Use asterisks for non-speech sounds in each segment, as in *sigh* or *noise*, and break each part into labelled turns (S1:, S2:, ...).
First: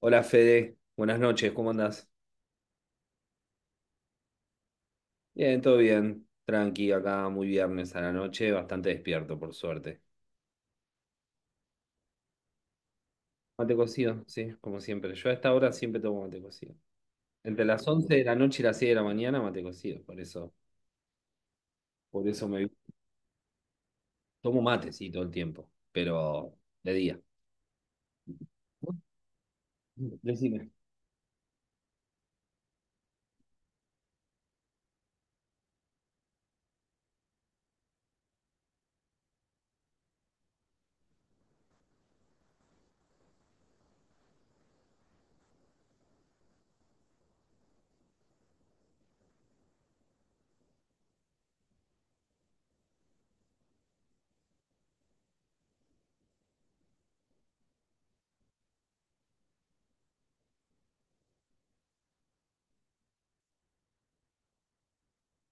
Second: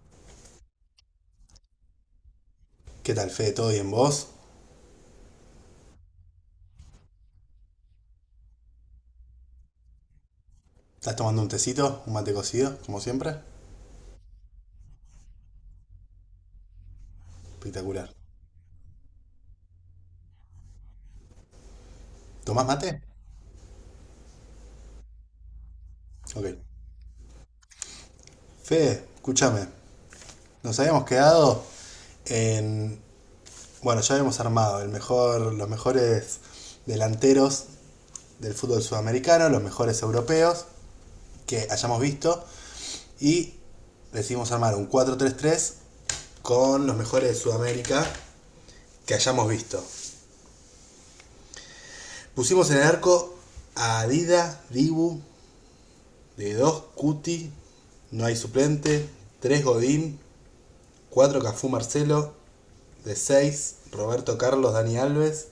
S1: Hola Fede, buenas noches, ¿cómo andás?
S2: ¿Qué tal, Fede? ¿Todo bien vos?
S1: Bien, todo bien, tranqui, acá muy viernes a la noche, bastante despierto por suerte.
S2: ¿Estás tomando un tecito? ¿Un mate cocido? Como siempre.
S1: Mate cocido, sí, como siempre. Yo a esta hora siempre tomo mate cocido. Entre las
S2: Espectacular.
S1: 11 de la noche y las 6 de la mañana mate cocido, por eso
S2: ¿Tomás
S1: me
S2: mate?
S1: tomo mate, sí, todo el tiempo,
S2: Ok.
S1: pero de día.
S2: Fede,
S1: *laughs*
S2: escúchame.
S1: Decime.
S2: Nos habíamos quedado en. Bueno, ya habíamos armado el mejor, los mejores delanteros del fútbol sudamericano, los mejores europeos que hayamos visto. Y decidimos armar un 4-3-3 con los mejores de Sudamérica que hayamos visto. Pusimos en el arco a Adida, Dibu, de 2 Cuti, no hay suplente. Tres Godín, 4 Cafú Marcelo. De 6 Roberto Carlos Dani Alves.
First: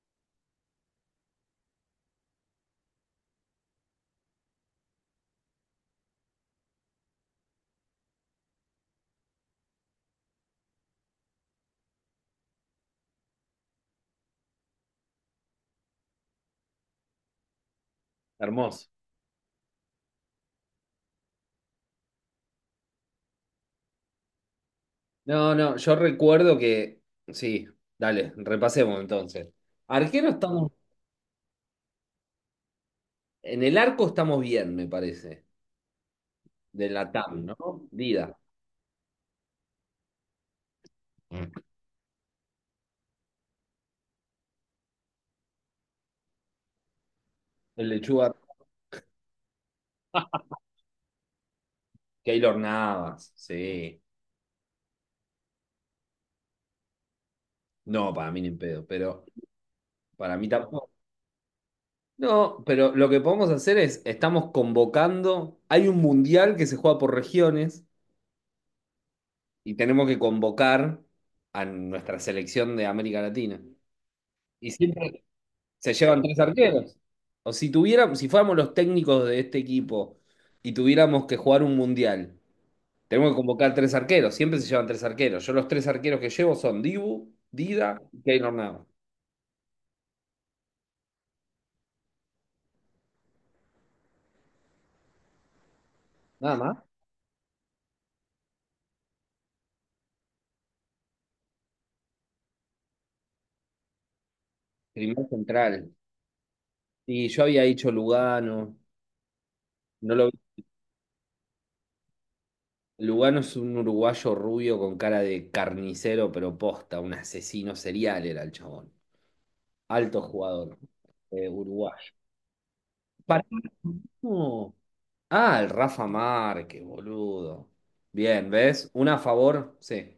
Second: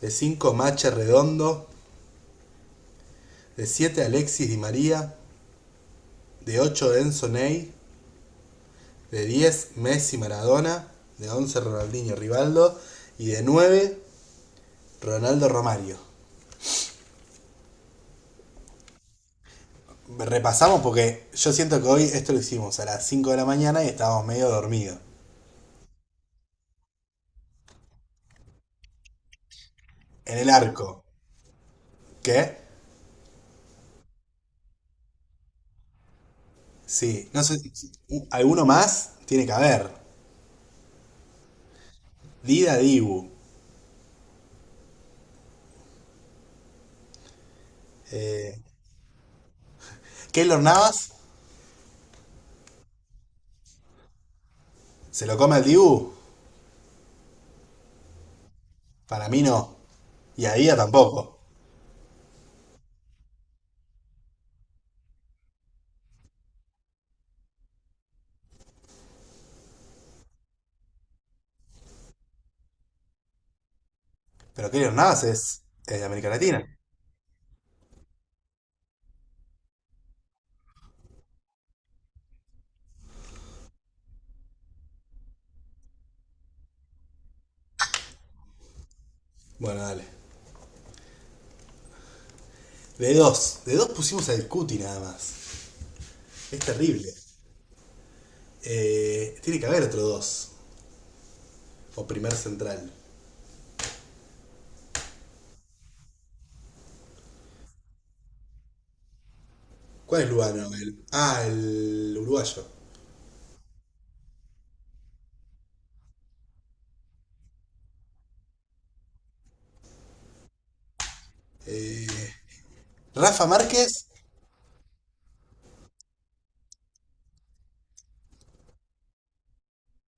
S2: De 5 Mache Redondo. De 7 Alexis Di María. De 8 Enzo Ney. De 10 Messi Maradona. De 11 Ronaldinho Rivaldo. Y de 9 Ronaldo Romario.
S1: Hermoso.
S2: Repasamos porque yo siento que hoy esto lo hicimos a las 5 de la mañana y estábamos medio dormidos.
S1: No, no, yo recuerdo que, sí, dale, repasemos entonces. Arquero
S2: En el
S1: estamos,
S2: arco. ¿Qué?
S1: en el arco estamos bien, me parece. De la
S2: Sí,
S1: TAM,
S2: no
S1: ¿no?
S2: sé, si- si, u-
S1: Dida.
S2: alguno más tiene que haber. Dida Dibu.
S1: El lechuga
S2: Eh, Keylor Navas
S1: Keylor Navas, sí.
S2: se lo come al Dibu.
S1: No, para mí ni en pedo, pero
S2: Para mí no.
S1: para
S2: Y
S1: mí
S2: a Dida
S1: tampoco.
S2: tampoco.
S1: No, pero lo que podemos hacer es, estamos convocando, hay un mundial que se juega por regiones y tenemos que convocar a nuestra selección de América Latina.
S2: Pero
S1: Y
S2: Keylor
S1: siempre
S2: Navas
S1: se
S2: es de
S1: llevan
S2: América
S1: tres
S2: Latina.
S1: arqueros. O si tuviéramos, si fuéramos los técnicos de este equipo y tuviéramos que jugar un mundial. Tenemos que convocar tres arqueros. Siempre se llevan tres arqueros. Yo los tres arqueros que llevo son Dibu, Dida y Keylor Navas.
S2: Bueno, dale. De dos. De dos pusimos al Cuti nada más.
S1: Nada
S2: Es
S1: más.
S2: terrible. Tiene que haber otro dos. O primer central.
S1: Primer central. Y yo había dicho Lugano. No
S2: ¿Cuál
S1: lo
S2: es
S1: vi.
S2: Lugano? Ah, el uruguayo.
S1: Lugano es un uruguayo rubio con cara de carnicero, pero posta. Un asesino serial era el chabón. Alto jugador. Uruguayo. Pará,
S2: Rafa Márquez.
S1: no. Ah, el Rafa Márquez, boludo. Bien, ¿ves? Una a favor, sí.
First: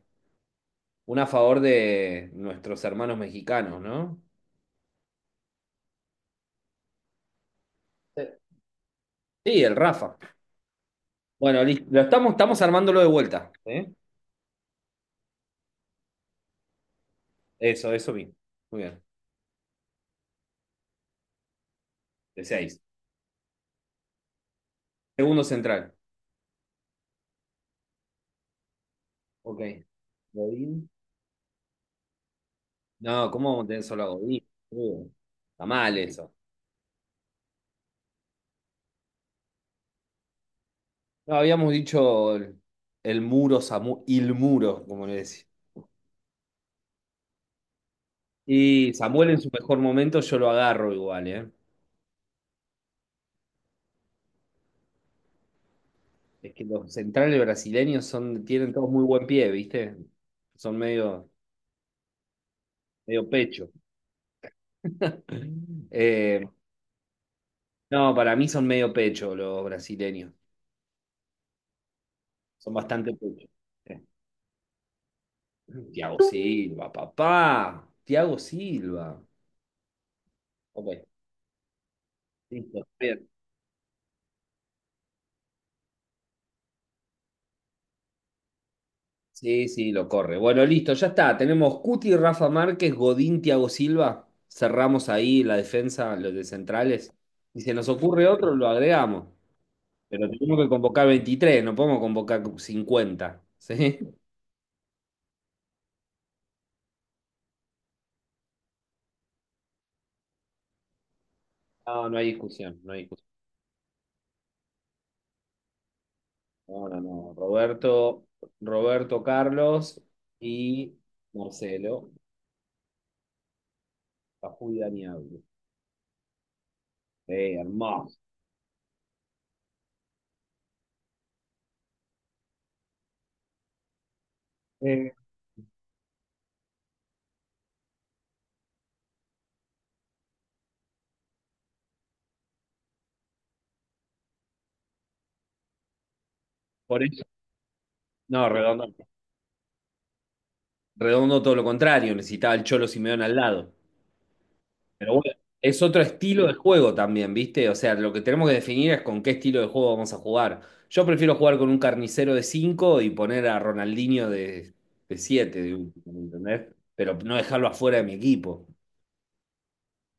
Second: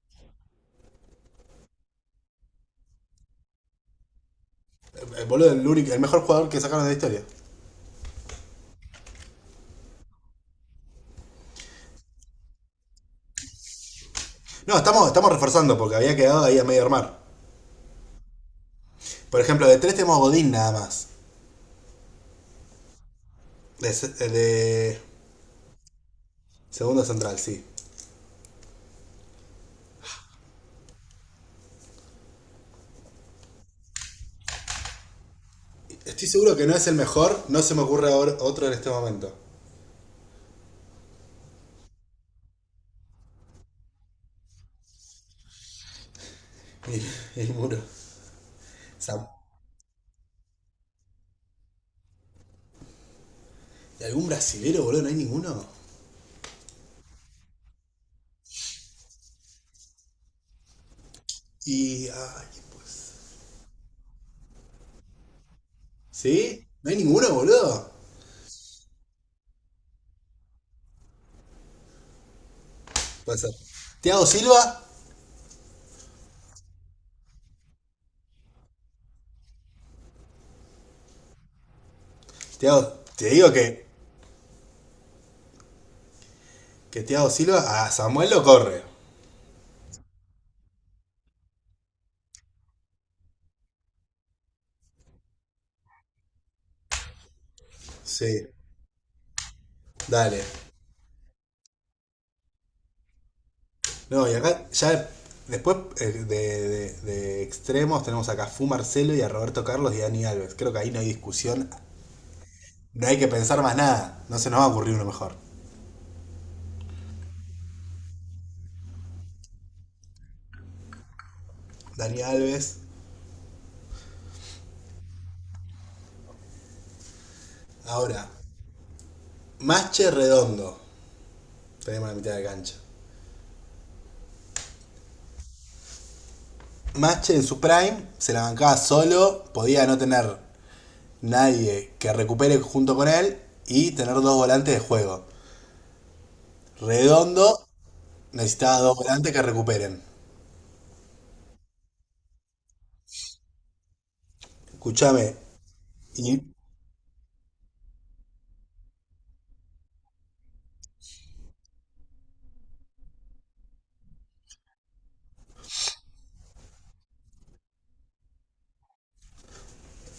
S1: Una a favor de nuestros hermanos mexicanos, ¿no?
S2: Boludo, el el mejor jugador que sacaron de la historia.
S1: Sí. Sí, el Rafa. Bueno, lo estamos armándolo de vuelta, ¿eh?
S2: No, estamos, estamos reforzando porque había quedado ahí a medio armar.
S1: Eso bien. Muy bien.
S2: Por ejemplo, de tres tenemos Godín nada más.
S1: De seis.
S2: De, de
S1: Segundo central.
S2: segundo central, sí.
S1: Ok. Godín. No, ¿cómo vamos a tener solo a Godín? Uh, Está mal
S2: Estoy
S1: eso.
S2: seguro que no es el mejor, no se me ocurre ahora otro en este momento. *laughs*
S1: No, habíamos dicho el muro, Samu, il muro, como le decía.
S2: Y el muro.
S1: Y Samuel en
S2: Sa-
S1: su mejor momento yo lo agarro igual, ¿eh?
S2: ¿Y algún brasilero, boludo? ¿No hay ninguno?
S1: Es que los centrales brasileños son, tienen todos muy buen pie, ¿viste? Son medio,
S2: Y. Ay, pues.
S1: medio pecho. *laughs* Eh,
S2: ¿Sí? ¿No hay ninguno, boludo?
S1: No, para mí son medio pecho los brasileños. Son bastante
S2: Puede
S1: pecho.
S2: ser. ¿Tiago Silva?
S1: Sí. Thiago Silva, papá. Thiago Silva. Ok, listo.
S2: Te
S1: Bien.
S2: digo que Thiago Silva a Samuel lo corre.
S1: Sí, sí, lo corre. Bueno, listo, ya está. Tenemos Cuti, Rafa Márquez, Godín, Thiago Silva. Cerramos ahí la defensa, los de centrales. Y si nos ocurre
S2: Sí,
S1: otro, lo agregamos. Pero
S2: dale.
S1: tenemos que convocar 23. No podemos convocar 50, ¿sí?
S2: No, y acá ya después de extremos tenemos acá a Fu Marcelo y a Roberto Carlos y a Dani Alves. Creo que ahí no hay discusión.
S1: No, no hay discusión, no hay
S2: No hay
S1: discusión.
S2: que pensar más nada. No se nos va a ocurrir uno mejor.
S1: No, no, no. Roberto Carlos y Marcelo,
S2: Dani Alves.
S1: Cajú y Dani Alves. Hermoso.
S2: Ahora, Mache Redondo. Tenemos la mitad de cancha.
S1: Eh,
S2: Mache en su prime se la bancaba solo. Podía no tener nadie que recupere junto con él y tener dos volantes de juego.
S1: Por eso,
S2: Redondo
S1: no,
S2: necesitaba
S1: redondo.
S2: dos volantes que recuperen.
S1: Redondo todo lo contrario, necesitaba el Cholo Simeone al lado. Pero
S2: Escúchame.
S1: bueno, es otro
S2: Y
S1: estilo de juego también, ¿viste? O sea, lo que tenemos que definir es con qué estilo de juego vamos a jugar. Yo prefiero jugar con un carnicero de 5 y poner a Ronaldinho de 7, 7 de último, ¿me entendés? Pero no dejarlo afuera de mi equipo.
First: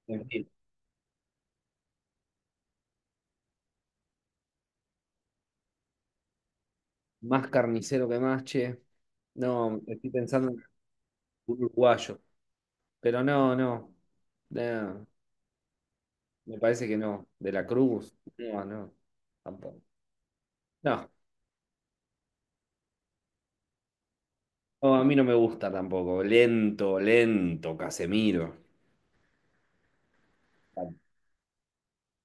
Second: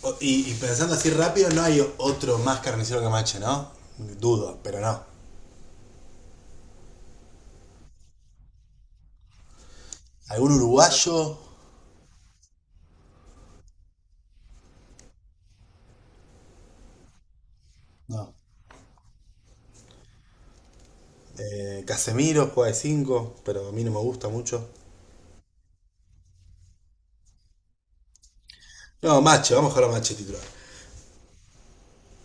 S1: En fin.
S2: y pensando así rápido, no hay otro más carnicero que Mache, ¿no? Dudo, pero no.
S1: Más carnicero que más, che. No, estoy pensando
S2: ¿Algún
S1: en
S2: uruguayo?
S1: un uruguayo. Pero no, no. No, me parece que no. De la Cruz.
S2: No.
S1: No, no. Tampoco. No,
S2: Casemiro juega de 5 pero a mí no me gusta mucho.
S1: no, a mí no me gusta tampoco. Lento, lento, Casemiro.
S2: No, Mache, vamos a jugar a Mache titular.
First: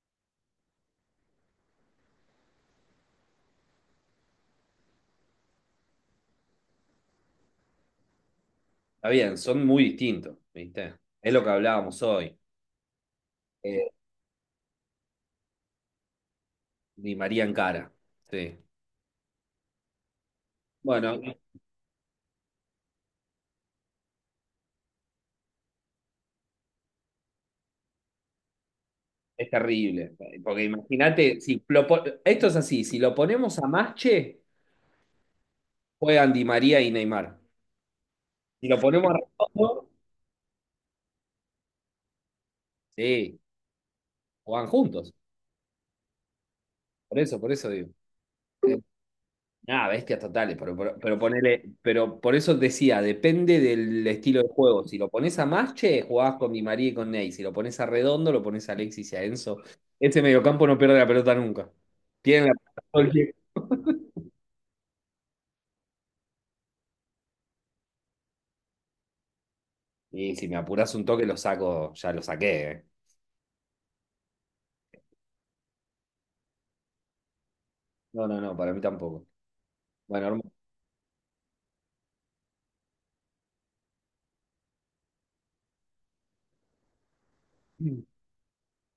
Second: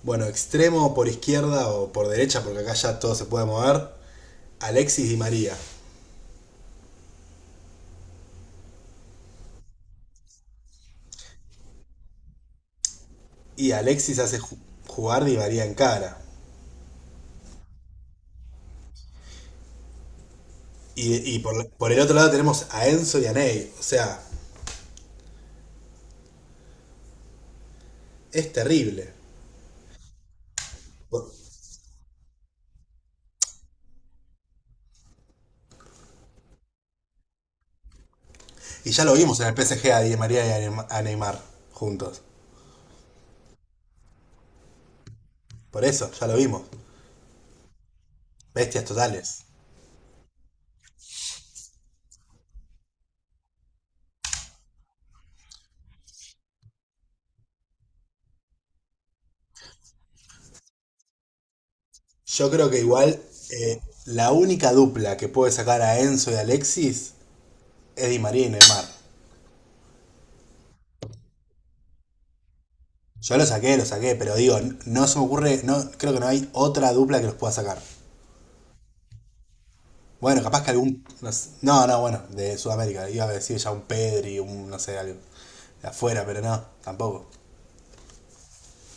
S2: Bueno, extremo por izquierda o por derecha, porque acá ya todo se puede mover. Alexis y María.
S1: Está bien, son muy distintos, ¿viste? Es lo que hablábamos hoy.
S2: Y
S1: Eh,
S2: Alexis hace jugar Di María en cara.
S1: Di María en cara. Sí. Bueno,
S2: Y por el otro lado tenemos a Enzo y a Ney. O sea, es terrible.
S1: es terrible. Porque
S2: Por-
S1: imagínate, si lo po- esto es así, si lo ponemos a Masche, juegan Di María y Neymar. Si lo
S2: Y ya
S1: ponemos
S2: lo
S1: a
S2: vimos en el
S1: Redondo,
S2: PSG a Di María y a Neymar juntos.
S1: sí, juegan juntos.
S2: Por eso, ya lo vimos.
S1: Por eso digo. Eh,
S2: Bestias totales.
S1: Nada, bestias totales, pero ponele, pero por eso decía, depende del estilo de juego. Si lo pones a Masche, jugás con Di María y con Ney. Si lo pones a Redondo, lo pones a Alexis y a Enzo. Ese mediocampo no pierde la pelota nunca. Tienen
S2: Yo
S1: la
S2: creo que
S1: pelota todo el
S2: igual
S1: tiempo.
S2: la única dupla que puede sacar a Enzo y a Alexis es Di María y Neymar.
S1: Y si me apurás un toque, lo saco, ya lo saqué.
S2: Yo lo saqué, pero digo, no se me ocurre, no, creo que no hay otra dupla que los pueda sacar.
S1: No, no, no, para mí tampoco. Bueno, hermano.
S2: Bueno, capaz que algún. No, no, no, bueno, de Sudamérica. Iba a decir ya un Pedri, un no sé, algo de afuera, pero no, tampoco.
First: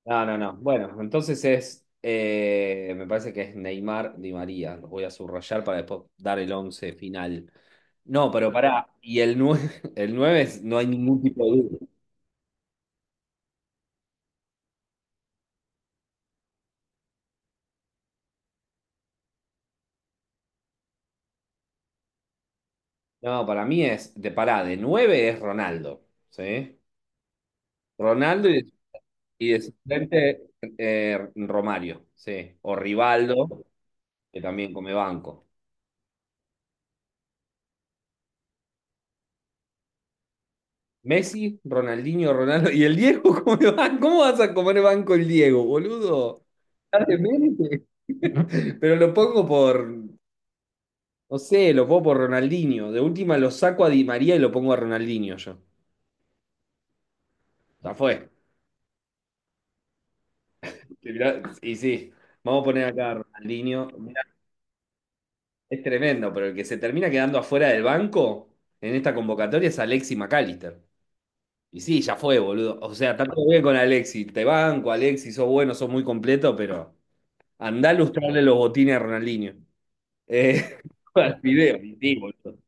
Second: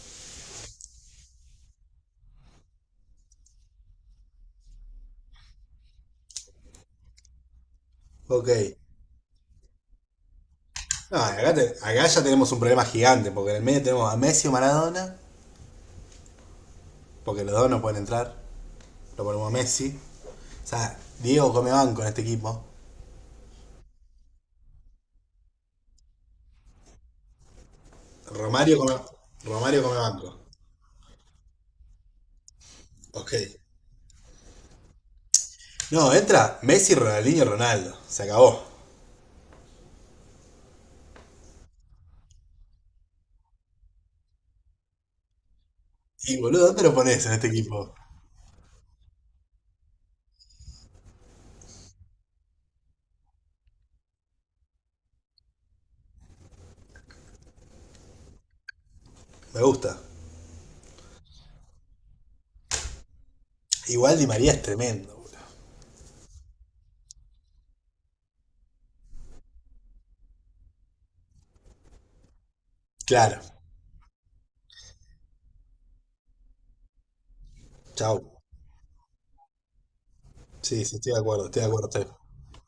S1: No, no, no. Bueno, entonces me parece que es Neymar Di María. Los voy a subrayar para después dar el once final. No,
S2: Ok,
S1: pero pará, y el 9, *laughs* no hay
S2: no,
S1: ningún tipo de
S2: acá,
S1: duda.
S2: acá ya tenemos un problema gigante, porque en el medio tenemos a Messi o Maradona, porque los dos no pueden entrar. Lo ponemos a Messi. O sea, Diego come banco en este equipo.
S1: No, para mí es, de pará, de 9 es Ronaldo, ¿sí? Ronaldo y,
S2: Romario come,
S1: y de
S2: Romario come banco.
S1: suplente Romario, ¿sí? O
S2: Ok.
S1: Rivaldo, que también come banco.
S2: No, entra Messi, Ronaldinho, Ronaldo. Se acabó.
S1: Messi, Ronaldinho, Ronaldo. ¿Y el Diego? *laughs* ¿Cómo le van? ¿Cómo vas a comer banco el Diego,
S2: Y
S1: boludo?
S2: boludo, ¿dónde lo
S1: Estás
S2: pones en este
S1: demente.
S2: equipo?
S1: *laughs* Pero no sé, lo pongo por Ronaldinho. De última lo saco a Di María y lo pongo a Ronaldinho yo. Ya fue.
S2: Me gusta.
S1: Y mirá, y sí, vamos a poner acá a Ronaldinho.
S2: Igual
S1: Mirá,
S2: Di María es tremendo, boludo.
S1: es tremendo, pero el que se termina quedando afuera del banco en esta convocatoria es Alexis McAllister. Y sí, ya fue, boludo. O sea, está
S2: Claro.
S1: todo bien con Alexis. Te banco, Alexis, sos bueno, sos muy completo, pero andá a
S2: Chau.
S1: lustrarle los botines a Ronaldinho. Eh,
S2: Sí, sí, estoy
S1: *laughs*
S2: de
S1: al
S2: acuerdo, estoy de
S1: video,
S2: acuerdo,
S1: y
S2: estoy,
S1: sí, boludo.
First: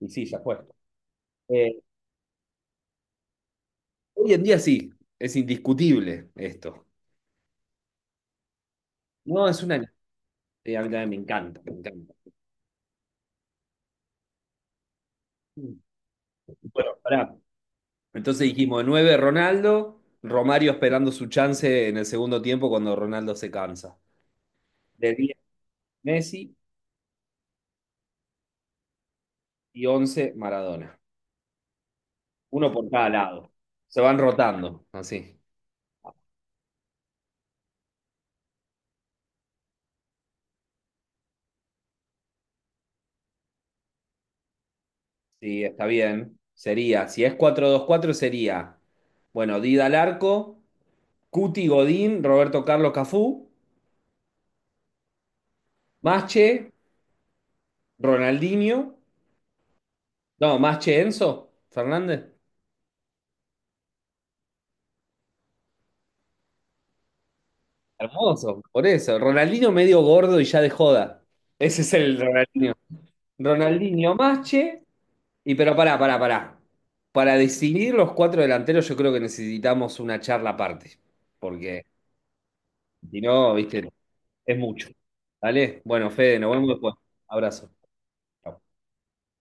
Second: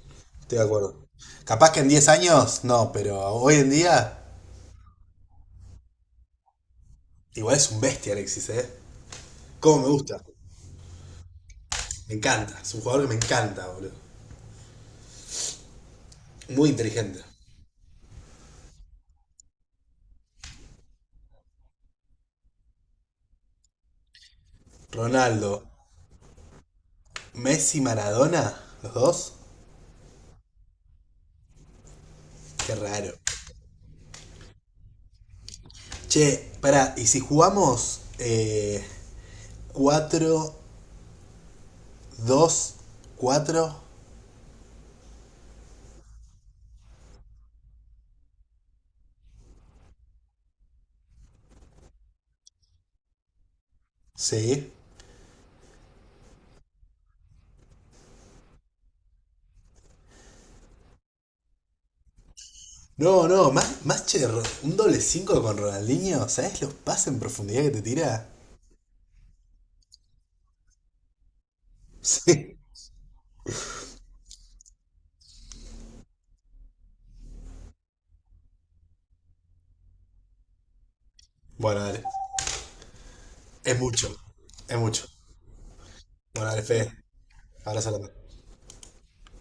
S1: Y sí, ya
S2: estoy
S1: fue.
S2: de acuerdo. Capaz
S1: Eh,
S2: que en 10 años, no, pero hoy en día,
S1: Hoy en día sí, es indiscutible esto.
S2: igual es un bestia Alexis, ¿eh?
S1: No, es una.
S2: Cómo me gusta.
S1: A mí también me encanta, me encanta.
S2: Me encanta. Es un jugador que me encanta, boludo.
S1: Bueno,
S2: Muy inteligente.
S1: pará. Entonces dijimos, 9 Ronaldo, Romario esperando su chance en el segundo tiempo cuando Ronaldo se cansa. De 10
S2: Ronaldo,
S1: Messi
S2: Messi, Maradona, los dos.
S1: y 11 Maradona. Uno
S2: Qué
S1: por cada
S2: raro.
S1: lado. Se van rotando, así.
S2: Che, pará, ¿y si jugamos 4, 2, 4?
S1: Sí, está bien. Sería, si es 4-2-4 sería, bueno, Dida al arco, Cuti Godín, Roberto Carlos Cafú,
S2: Sí.
S1: Masche, Ronaldinho, no, Masche, Enzo Fernández.
S2: No, no, más che, un doble 5 con Ronaldinho. ¿Sabes los pases en profundidad que te tira? *laughs*
S1: Hermoso, por eso. Ronaldinho medio gordo y ya de joda. Ese es el
S2: Sí.
S1: Ronaldinho. Ronaldinho, Masche y pero pará, pará, pará. Para decidir los cuatro delanteros yo creo que necesitamos una charla aparte,
S2: Bueno,
S1: porque
S2: dale.
S1: si no,
S2: Es
S1: viste,
S2: mucho.
S1: es
S2: Es
S1: mucho.
S2: mucho.
S1: Dale. Bueno, Fede,
S2: Bueno,
S1: nos
S2: dale,
S1: vemos
S2: Fede.
S1: después. Abrazo.
S2: Abrazo grande.
S1: Chau.